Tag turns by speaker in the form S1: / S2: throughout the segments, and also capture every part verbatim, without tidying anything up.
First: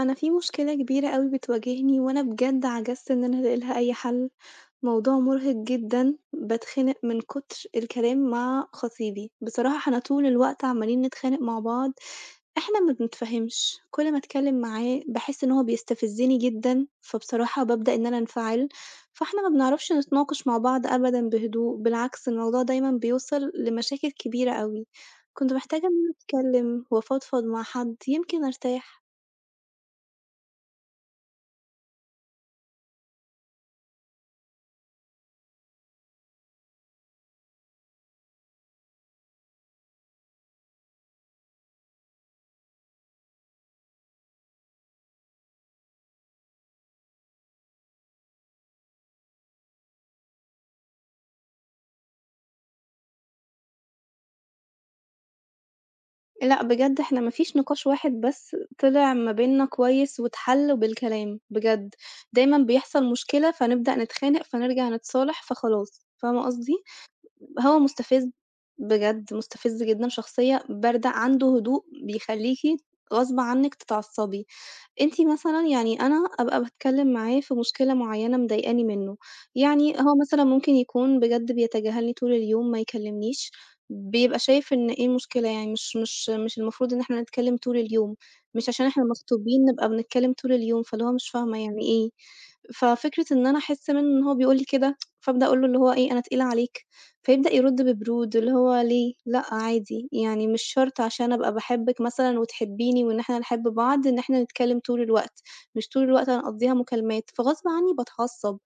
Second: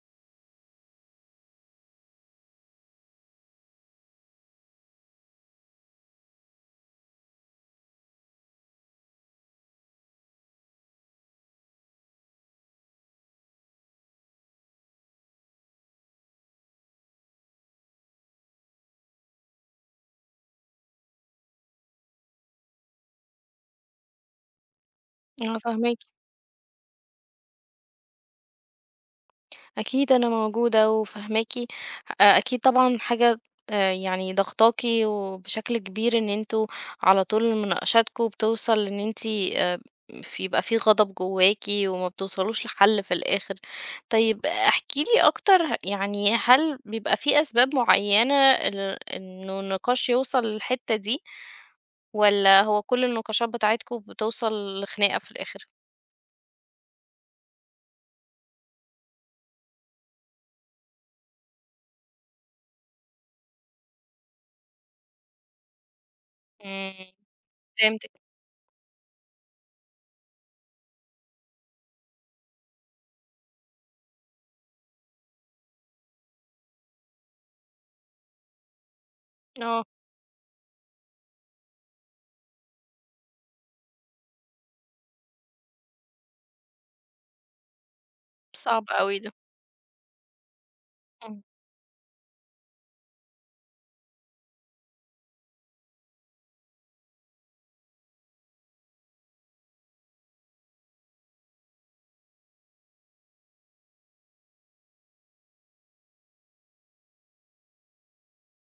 S1: أنا في مشكلة كبيرة أوي بتواجهني وأنا بجد عجزت إن أنا ألاقي لها أي حل، موضوع مرهق جدًا، باتخنق من كتر الكلام مع خطيبي، بصراحة إحنا طول الوقت عمالين نتخانق مع بعض، إحنا ما بنتفاهمش، كل ما أتكلم معاه باحس إن هو بيستفزني جدًا، فبصراحة بابدأ إن أنا أنفعل، فإحنا ما بنعرفش نتناقش مع بعض أبدًا بهدوء، بالعكس الموضوع دايمًا بيوصل لمشاكل كبيرة أوي، كنت
S2: آه،
S1: محتاجة إن
S2: فاهماكِ.
S1: أنا أتكلم وأفضفض مع حد يمكن أرتاح.
S2: أكيد أنا موجودة وفاهماكِ. أ أكيد طبعًا حاجة آآ يعني ضاغطاكِ وبشكل كبير، إن أنتم على طول مناقشاتكم بتوصل إن أنتِ آآ ف يبقى في غضب جواكِ، وما بتوصلوش لحل في الآخر. طيب احكِ لي أكتر، يعني هل بيبقى في أسباب معينة ال إنه النقاش يوصل للحتة دي، والّا هو كل النقاشات بتاعتكم بتوصل لخناقة في الآخر؟
S1: لأ بجد إحنا ما فيش نقاش واحد بس طلع ما بيننا كويس واتحل بالكلام بجد، دايمًا بيحصل مشكلة فنبدأ نتخانق، فنرجع نتصالح، فخلاص، فاهمة قصدي؟
S2: إمم.
S1: هو
S2: فهمتِك.
S1: مستفز بجد، مستفز جدًا، شخصية باردة، عنده هدوء بيخلّيكِ غصب عنِّك تتعصبي. أنتِ مثلًا يعني أنا أبقى باتكلّم معاه في مشكلة معيّنة مضايقاني منّه،
S2: آه.
S1: يعني هو مثلًا ممكن يكون بجد بيتجاهلني طول اليوم، ما يكلّمنيش، بيبقى شايف إن إيه المشكلة يعني مش مش مش المفروض إن إحنا نتكلّم طول اليوم، مش
S2: صعب
S1: عشان إحنا
S2: أوي ده.
S1: مخطوبين نبقى بنتكلّم طول اليوم، فاللي هو مش
S2: إمم.
S1: فاهمة يعني إيه؟ ففكرة إن أنا أحس منّه إن هو بيقول لي كده، فابدأ أقول له اللي هو إيه: "أنا تقيلة عليك." فيبدأ يرُد ببرود، اللي هو ليه؟ لأ عادي، يعني مش شرط عشان أبقى باحبِّك مثلًا وتحبّيني وإن إحنا نحب بعض إن إحنا نتكلّم طول الوقت، مش طول الوقت هنقضّيها مكالمات، فغصب عنّي باتعصّب،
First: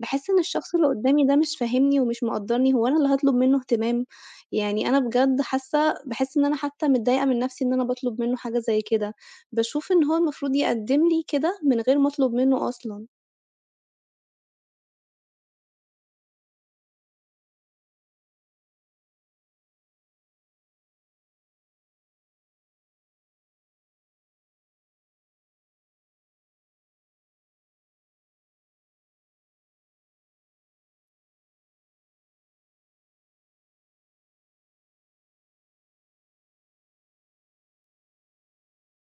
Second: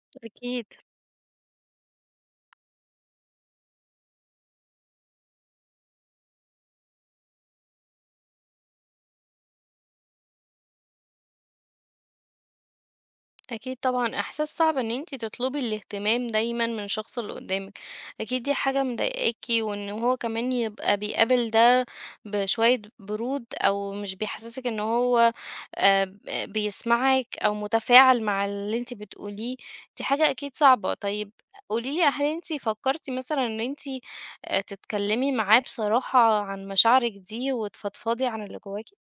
S1: باحس إن
S2: أكيد.
S1: الشخص اللي قُدّامي ده مش فاهمني ومش مقدّرني، هو أنا اللي هاطلب منّه اهتمام؟ يعني أنا بجد حاسّة باحس إن أنا حتى متضايقة من نَفْسي إن أنا باطلب منّه حاجة زي كده، باشوف إن هو المفروض يقدّم لي كده من غير ما أطلب منّه أصلًا.
S2: أكيد طبعا إحساس صعب إن انتي تطلبي الاهتمام دايما من الشخص اللي قدامك. أكيد دي حاجة مضايقاكي، وإن هو كمان يبقى بيقابل ده بشوية برود، أو مش بيحسسك إن هو آه، ب- بيسمعك أو متفاعل مع اللي انتي بتقوليه. دي حاجة أكيد صعبة. طيب قوليلي، هل انتي فكرتي مثلا إن انتي آه، تتكلمي معاه بصراحة عن مشاعرك دي وتفضفضي عن اللي جواكي؟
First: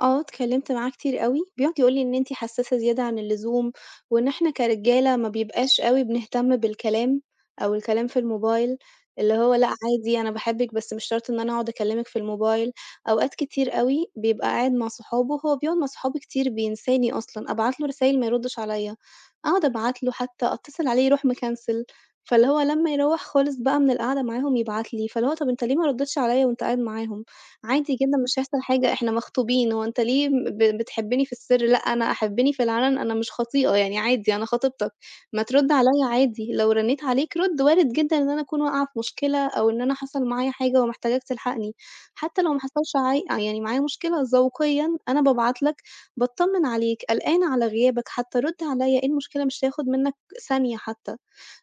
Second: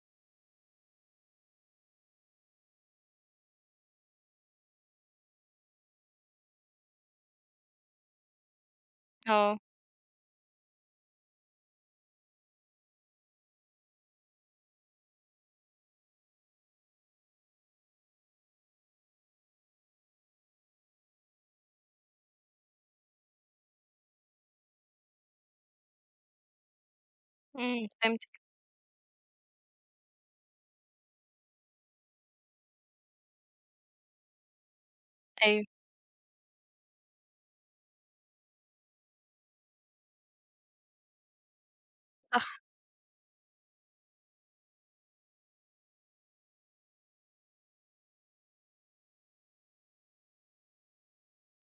S1: آه، اتكلمت معاه كتير أوي، بيقعد يقول لي إن أنتِ حساسة زيادة عن اللزوم، وإن إحنا كرجالة ما بيبقاش أوي بنهتم بالكلام أو الكلام في الموبايل، اللي هو
S2: اه.
S1: لأ عادي أنا باحبِك بس مش شرط إن أنا أقعد أكلمِك في الموبايل، أوقات كتير أوي بيبقى قاعد مع صحابه، هو بيقعد مع صحابه كتير بينساني أصلًا، أبعت له رسايل ما يردش عليَّ، أقعد أبعت له حتى أتصل عليه يروح مكنسل، فاللي هو لمّا يروّح خالص بقى من القعدة معاهم يبعت لي، فاللي هو طب أنت ليه ما رديتش عليَّ وأنت قاعد معاهم؟
S2: امم
S1: عادي جدًا
S2: فهمت.
S1: مش هيحصل حاجة، إحنا مخطوبين، هو أنت ليه ب بتحبّني في السِر؟ لأ، أنا أحبّني في العلن، أنا مش خطيئة، يعني عادي أنا خطيبتك، ما
S2: أيوه.
S1: ترُدّ عليّا عادي، لو رنّيت عليك رُدّ، وارد جدًا إن أنا أكون واقعة في مشكلة أو إن أنا حصل معايا حاجة ومحتاجاك تلحقني، حتى لو ما
S2: صح.
S1: حصلش عاي آه، يعني معايا مشكلة، ذوقيًا أنا بابعت لك، باتطمّن عليك، قلقانة على غيابك حتى، رُدّ عليّا، إيه المشكلة؟ مش هياخد منّك ثانية حتى.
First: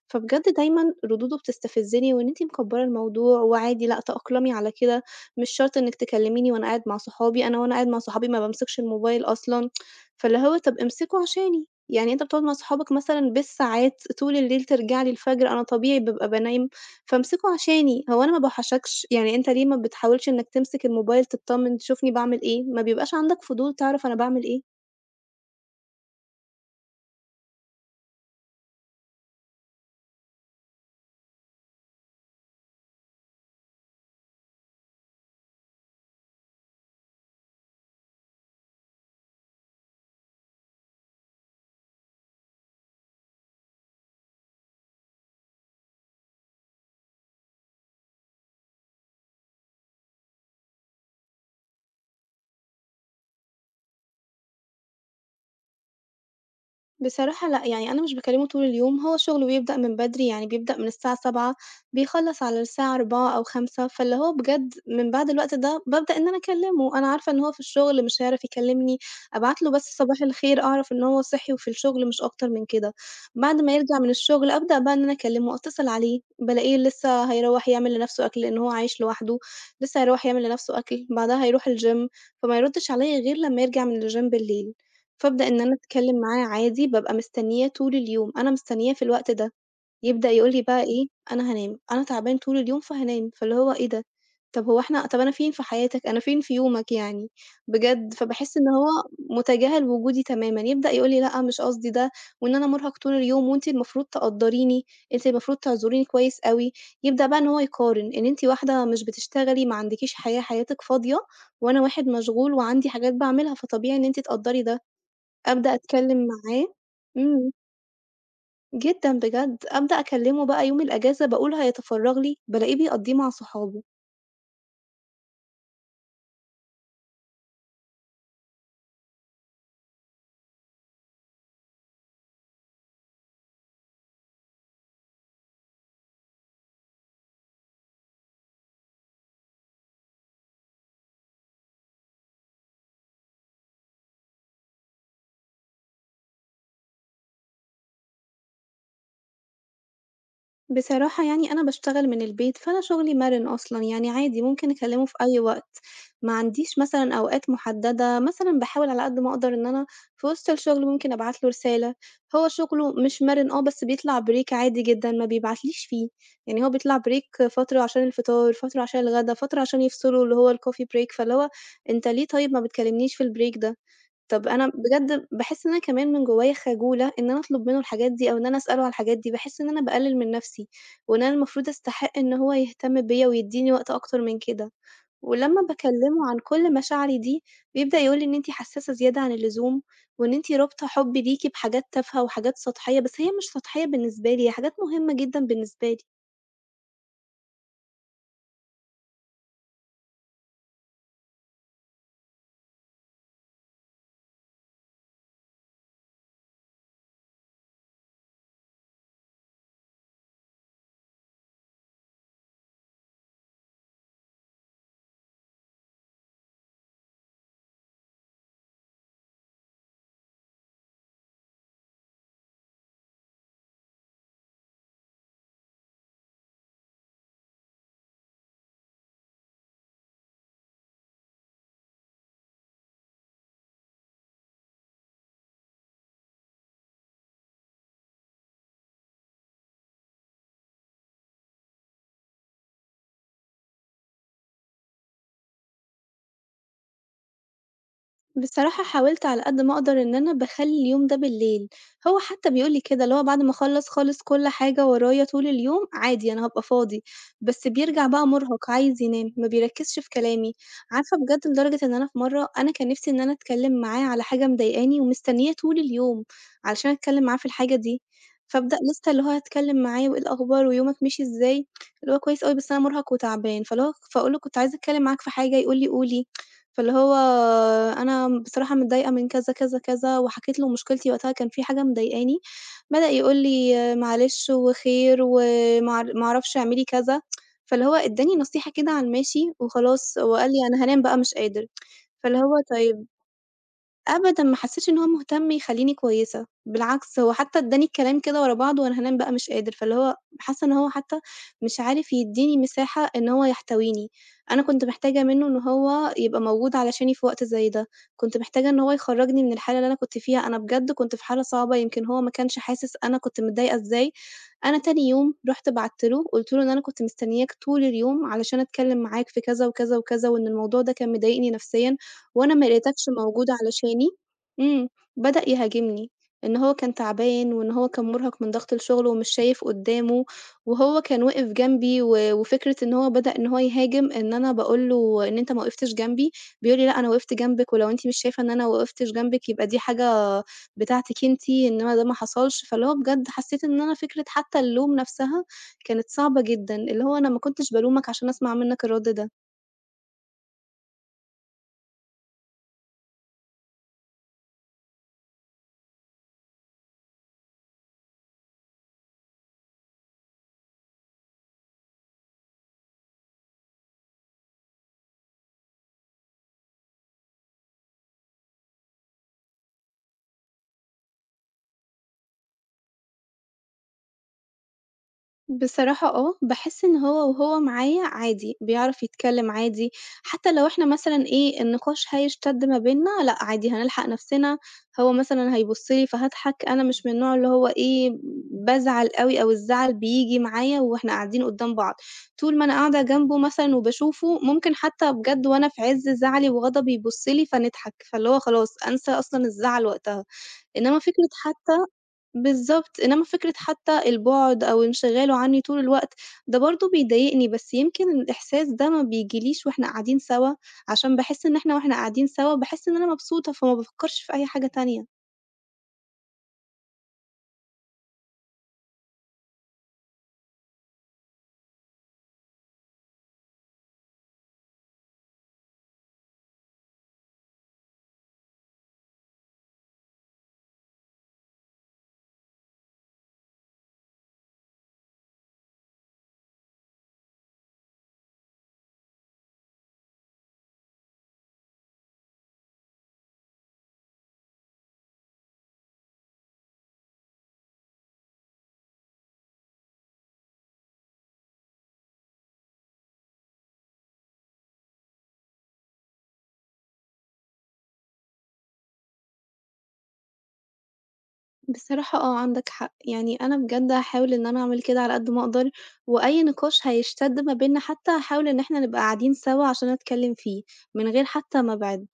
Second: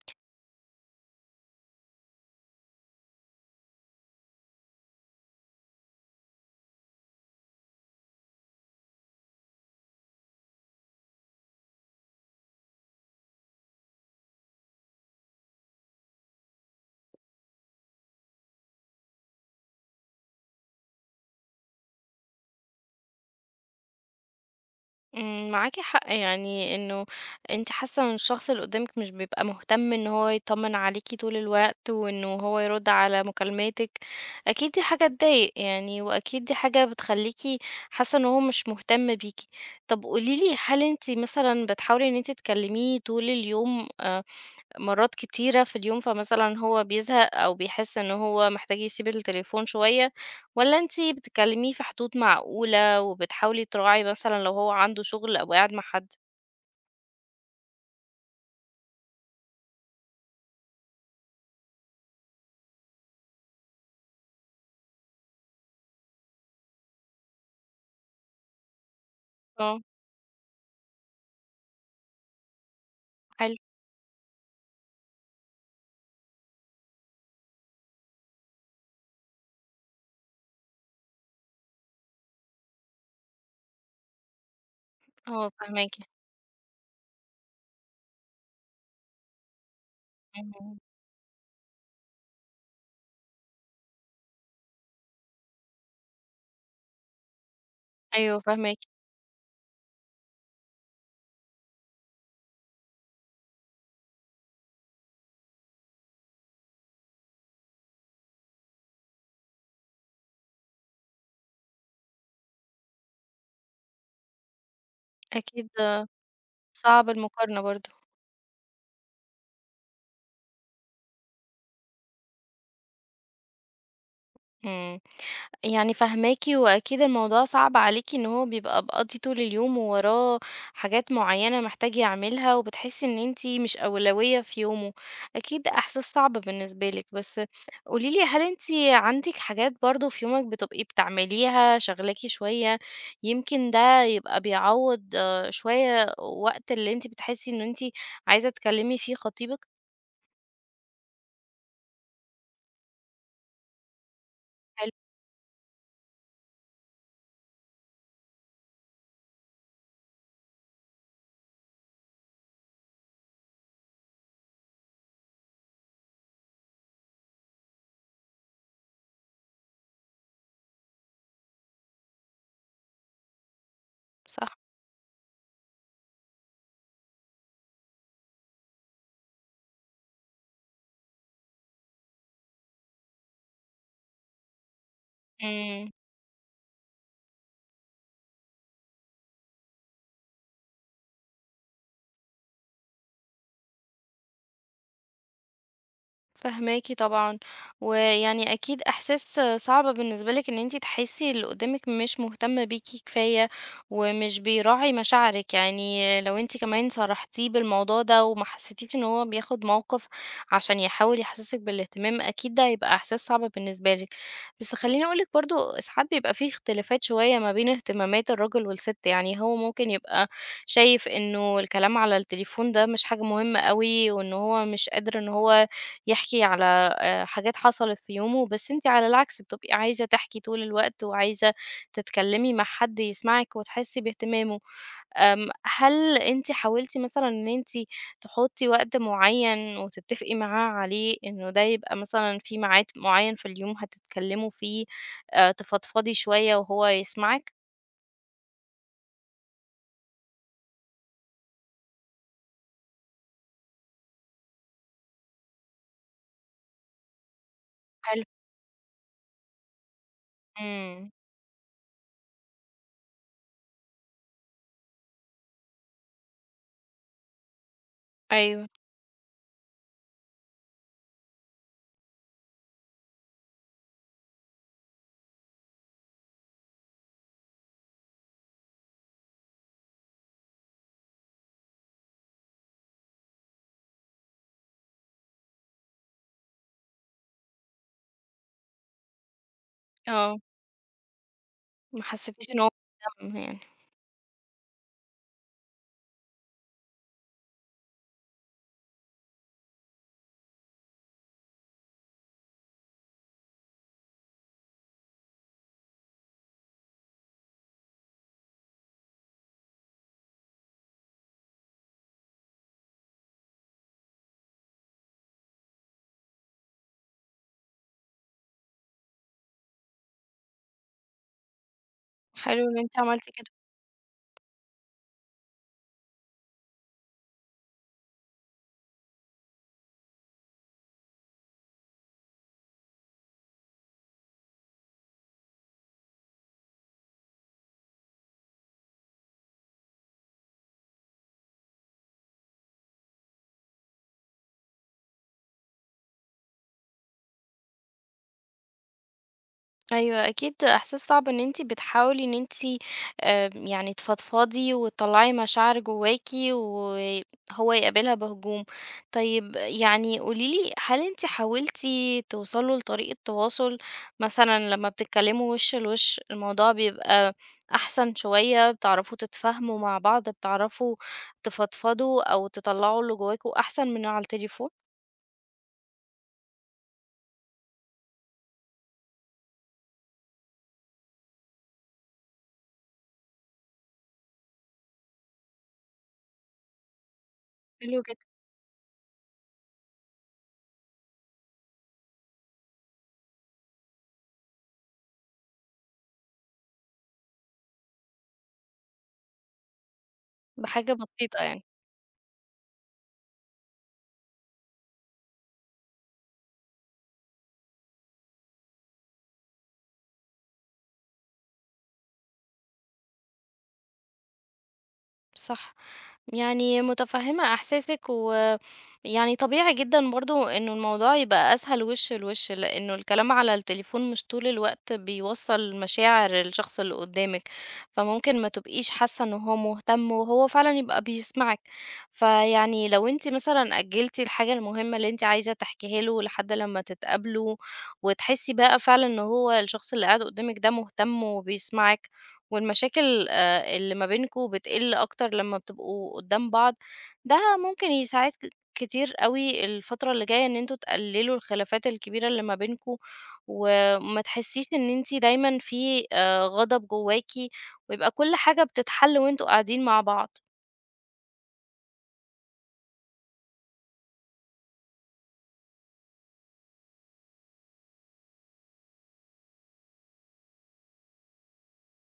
S1: فبجد دايمًا ردوده بتستفزني، وإن أنتِ مكبّرة الموضوع وعادي لأ تأقلمي على كده، مش شرط إنِّك تكلميني وأنا قاعد مع صحابي، أنا وأنا قاعد مع صحابي ما بامسكش الموبايل أصلًا، فاللي هو طَب امسكه عشاني، يعني أنت بتقعد مع صحابك مثلًا بالساعات طول الليل ترجع لي الفجر، أنا طبيعي بابقى بانام، فامسكه عشاني، هو أنا ما باوحشكش؟ يعني أنت ليه ما بتحاولش إنك تمسك الموبايل تتطمن تشوفني باعمل إيه؟ ما بيبقاش عندك فضول تعرف أنا باعمل إيه؟
S2: امم، معاكِ حق، يعني إنه أنتِ حاسة إن الشخص اللي قدامِك مش بيبقى مهتم إن هو يطمن عليكِ طول الوقت، وإنه هو يرد على مكالماتِك. أكيد دي حاجة تضايق يعني، وأكيد دي حاجة بتخليكِ حاسة إن هو مش مهتم بيكِ. طب قولي لي، هل أنتِ مثلًا بتحاولي إن أنتِ تكلميه طول اليوم آآ مرات كتيرة في اليوم، فمثلا هو بيزهق أو بيحس إن هو محتاج يسيب التليفون شوية، ولا انتي بتكلميه في حدود معقولة وبتحاولي تراعي مثلا لو هو عنده شغل أو قاعد مع حد؟
S1: بصراحة لأ، يعني أنا مش باكلمه طول اليوم، هو شغله بيبدأ من بدري، يعني بيبدأ من الساعة سبعة بيخلّص على الساعة أربعة أو خمسة فاللي هو بجد من بعد الوقت ده بابدأ إن أنا أكلمه، أنا عارفة إن هو في الشغل مش هيعرف يكلمني، أبعت له
S2: اه.
S1: بس صباح الخير أعرف إن هو صحي وفي الشغل مش أكتر من كده،
S2: حلو.
S1: بعد ما يرجع من الشغل أبدأ بقى إن أنا أكلمه، أتصل عليه بالاقيه لسه هيروّح يعمل لنفسه أكل، لإن هو عايش لوحده، لسه هيروّح يعمل لنفسه أكل، بعدها هيروح الgym فما يردش عليَّ غير لما يرجع من الgym بالليل.
S2: اه،
S1: فابدأ إن أنا
S2: فاهماكي.
S1: أتكلم معاه عادي، بابقى مستنياه طول اليوم، أنا مستنياه في الوقت ده، يبدأ يقول لي
S2: اهم.
S1: بقى إيه: "أنا هانام، أنا تعبان طول اليوم فهانام." فاللي هو إيه ده! طب هو إحنا طب أنا فين في حياتك، أنا فين في يومك يعني، بجد.
S2: أيوه،
S1: فباحس إن
S2: فاهماكي.
S1: هو متجاهل وجودي تمامًا، يبدأ يقول لي: "لأ، مش قصدي ده، وإن أنا مُرهق طول اليوم وأنتِ المفروض تقدّريني، أنتِ المفروض تعذريني كويس أوي." يبدأ بقى إن هو يقارن، إن أنتِ واحدة مش بتشتغلي، ما عندكيش حياة، حياتِك فاضية، وأنا واحد مشغول وعندي حاجات باعملها، فطبيعي إن أنتِ تقدّري ده.
S2: أكيد.
S1: أبدأ أتكلّم معاه
S2: صعب
S1: إمم،
S2: المقارنة برضه.
S1: جدًا بجد، أبدأ أكلّمه بقى يوم الأجازة باقول هيتفرّغ لي، بالاقيه بيقضّيه مع صحابه.
S2: إمم. يعني فاهماكِ، وأكيد الموضوع صعب عليكِ إن هو بيبقى مقضّي طول اليوم، ووراه حاجات معيّنة محتاج يعملها، وبتحسّي إن أنتِ مش أولوية في يومه. أكيد إحساس صعب بالنسبة لِك. بس قولي لي، هل أنتِ عندِك حاجات برضه في يومِك بتبقي بتعمليها شاغلاكِ شوية، يمكن ده يبقى بيعوّض آه، شوية وقت اللي أنتِ بتحسّي إن أنتِ عايزة تكلّمي فيه خطيبِك؟
S1: بصراحة يعني أنا باشتغل من البيت، فأنا شغلي مَرِن أصلًا، يعني عادي ممكن
S2: حلو.
S1: أكلّمه في أي وقت، ما عنديش مثلًا أوقات محددة، مثلًا باحاول على قد ما أقدر إن أنا في وسط الشغل ممكن أبعت له رسالة، هو شغله مش مَرِن آه، بس بيطلع break عادي جدًا، ما بيبعتليش فيه، يعني هو بيطلع break فترة عشان الفطار، فترة عشان الغدا، فترة عشان يفصلوا اللي هو الcoffee break، فاللي هو أنت ليه طيب ما بتكلمنيش في الbreak ده؟ طب
S2: صح.
S1: أنا بجد باحس إن أنا كمان من جوايا خجولة إن أنا أطلب منه الحاجات دي أو إن أنا أسأله على الحاجات دي، باحس إن أنا باقلل من نفسي، وإن أنا المفروض أستحق إن هو يهتم بيّا ويدّيني وقت أكتر من كده، ولمّا
S2: إمم.
S1: باكلمه عن كل مشاعري دي بيبدأ يقول لي إن أنتِ حساسة زيادة عن اللزوم، وإن أنتِ رابطة حبي ليكِ بحاجات تافهة وحاجات سطحية، بس هي مش سطحية بالنسبة لي، هي حاجات مهمة جدًا بالنسبة لي.
S2: فاهماكِ طبعًا. ويعني أكيد إحساس صعب بالنسبة لِك إن أنتِ تحسي اللي قدامِك مش مهتم بيكِ كفاية، ومش بيراعي مشاعرِك. يعني لو أنتِ كمان صارحتيه بالموضوع ده، وما حسيتيش إن هو بياخد موقف عشان يحاول يحسسِك بالاهتمام، أكيد ده هيبقى إحساس صعب بالنسبة لِك. بس خلّيني أقول لِك، برضه ساعات بيبقى في اختلافات شوية ما بين اهتمامات الراجل والست، يعني هو ممكن يبقى شايف إنه الكلام على التليفون ده مش حاجة مهمة أوي، وإن هو مش قادر إن هو يحكي على آآ حاجات حصلت في يومه. بس أنتِ على العكس بتبقي عايزة تحكي طول الوقت، وعايزة تتكلمي مع حد يسمعِك وتحسي باهتمامه. آمم، هل أنتِ حاولتِ مثلًا إن أنتِ تحطّي وقت معيّن وتتفقي معاه عليه، إنه ده يبقى مثلًا في ميعاد معيّن في اليوم هتتكلموا فيه، آآ تفضفضي شوية وهو يسمعِك؟
S1: بصراحة حاولت على قد ما أقدر إن أنا باخلّي اليوم ده بالليل، هو حتى بيقول لي كده، اللي هو بعد ما أخلّص خالص كل حاجة ورايا طول اليوم، عادي أنا هابقى فاضي، بس بيرجع
S2: حلو.
S1: بقى مُرهَق عايز ينام، ما بيركّزش في كلامي،
S2: إمم.
S1: عارفة بجد لدرجة إن أنا في مرّة أنا كان نِفْسي إن أنا أتكلّم معاه على حاجة مضايقاني ومستنية طول اليوم علشان أتكلّم معاه في الحاجة دي،
S2: أيوه.
S1: فابدأ لسه اللي هو هاتكلّم معاه وإيه الأخبار ويومك مشي إزاي، اللي هو كويس أوي بس أنا مُرهَق وتعبان، فاللي هو فاقول له كنت عايزة أتكلّم معاك في حاجة، يقول لي قولي. فاللي هو أنا بصراحة متضايقة من كذا، كذا، كذا، وحكيت له مشكلتي وقتها كان في حاجة مضايقاني، بدأ يقول لي معلش وخير وما ما أعرفش اعملي كذا، فاللي هو ادّاني نصيحة كده على الماشي وخلاص
S2: آه.
S1: وقال لي أنا هانام بقى مش قادر،
S2: ما
S1: فاللي
S2: حسيتيش
S1: هو
S2: إن هو
S1: طيب
S2: مهتم يعني؟
S1: أبدًا ما حسّيتش إن هو مهتم يخلّيني كويسة، بالعكس هو حتّى ادّاني الكلام كده ورا بعض وأنا هانام بقى مش قادر، فاللي هو حاسّة إن هو حتّى مش عارف يدّيني مساحة إن هو يحتويني، أنا كنت محتاجة منّه إن هو يبقى موجود علشاني في وقت زي ده، كنت محتاجة إن هو يخرّجني من الحالة اللي أنا كنت فيها، أنا بجد كنت في حالة صعبة يمكن هو ما كانش حاسس أنا كنت متضايقة إزاي، أنا تاني يوم رُحت بعتّ له قُلت له إن أنا كنت مستنياك طول اليوم علشان أتكلّم معاك في كذا وكذا وكذا، وإن الموضوع ده كان مضايقني نفسيًا وأنا
S2: حلو
S1: ما
S2: إن أنتِ
S1: لقيتكش
S2: عملتِ
S1: موجود
S2: كده.
S1: علشاني إمم، بدأ يهاجمني، إن هو كان تعبان وإن هو كان مُرهق من ضغط الشغل ومش شايف قدّامه، وهو كان واقف جنبي و وفكرة إن هو بدأ إن هو يهاجم، إن أنا باقول له: "إن أنت ما وقفتش جنبي." بيقول لي: "لأ، أنا وقفت جنبِك ولو أنتِ مش شايفة إن أنا وقفتش جنبِك يبقى دي حاجة بتاعتِك أنتِ، إنما ده ما حصلش." فاللي هو بجد حسيت إن أنا فكرة حتى اللوم نفسها كانت صعبة جدًا، اللي هو أنا ما كنتش بالومك عشان أسمع منّك الرَد ده.
S2: أيوه، أكيد إحساس صعب إن أنتِ بتحاولي إن أنتِ آآ يعني تفضفضي وتطلّعي مشاعر جواكِ، وهو يقابلها بهجوم. طيب يعني قولي لي، هل أنتِ حاولتِ توصلوا لطريقة تواصل، مثلًا لمّا بتتكلموا وِش لوِش الموضوع بيبقى أحسن شوية، بتعرفوا تتفاهموا مع بعض، بتعرفوا تفضفضوا أو تطلّعوا اللي جواكم أحسن من على التليفون؟
S1: بصراحة آه، باحس إن هو وهو معايا عادي، بيعرف يتكلّم عادي، حتى لو إحنا مثلًا إيه، النقاش هيشتد ما بيننا، لأ عادي هنلحق نَفْسنا، هو مثلًا هيبُص لي فهاضحك، أنا مش من النوع اللي هو
S2: حلو
S1: إيه،
S2: جدًا.
S1: بازعل أوي أو الزعل بييجي معايا وإحنا قاعدين قُدّام بعض، طول ما أنا قاعدة جنبه مثلًا وباشوفه، ممكن حتى بجد وأنا في عِز زعلي وغضبي يبُص لي فنضحك، فاللي هو خلاص أنسى أصلًا الزعل وقتها،
S2: بحاجة
S1: إنّما فكرة
S2: بسيطة يعني.
S1: حتى بالضبط، إنّما فكرة حتى البُعد أو انشغاله عنّي طول الوقت، ده برضه بيضايقني، بس يمكن الإحساس ده ما بييجيليش وإحنا قاعدين سوا، عشان باحس إن إحنا وإحنا قاعدين سوا باحس إن أنا مبسوطة، فما بافكّرش في أي حاجة تانية.
S2: صح. يعني متفهمة إحساسِك، ويعني طبيعي جدًا برضه إنه الموضوع يبقى أسهل وِش لوِش، لإنه الكلام على التليفون مش طول الوقت بيوصّل مشاعر الشخص اللي قدّامِك، فممكن ما تبقيش حاسة إن هو مهتم، وهو فعلًا يبقى بيسمعِك. فيعني لو أنتِ مثلًا أجّلتِ الحاجة المهمة اللي أنتِ عايزة تحكيها له لحد لمّا تتقابلوا، وتحسي بقى فعلًا إن هو الشخص اللي قاعد قدّامِك ده مهتم وبيسمعِك، والمشاكل آآ اللي ما بينكم بتقِل أكتر لمّا بتبقوا قدّام بعض، ده ممكن يساعد ك كتير أوي الفترة اللي جاية، إن أنتم تقلّلوا الخلافات الكبيرة اللي ما بينكم، وما تحسّيش إن أنتِ دايمًا في آآ غضب جواكِ، ويبقى كل حاجة بتتحل وأنتم قاعدين مع بعض.
S1: بصراحة آه، عندك حق، يعني أنا بجد هاحاول إن أنا أعمل كده على قد ما أقدر، وأي نقاش هيشتد ما بيننا حتى هاحاول إن إحنا نبقى قاعدين سوا عشان أتكلم فيه، من غير حتى ما أبعد.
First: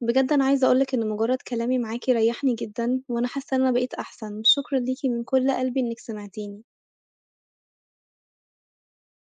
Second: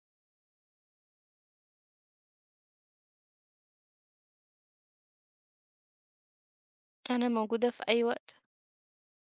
S1: بجد أنا عايزة أقول لك إن مجرد كلامي معاكِ ريحني جدًا، وأنا حاسة إن أنا بقيت أحسن، شكرًا ليكِ من كل قلبي إنِك سمعتيني.
S2: أنا موجودة في أي وقت.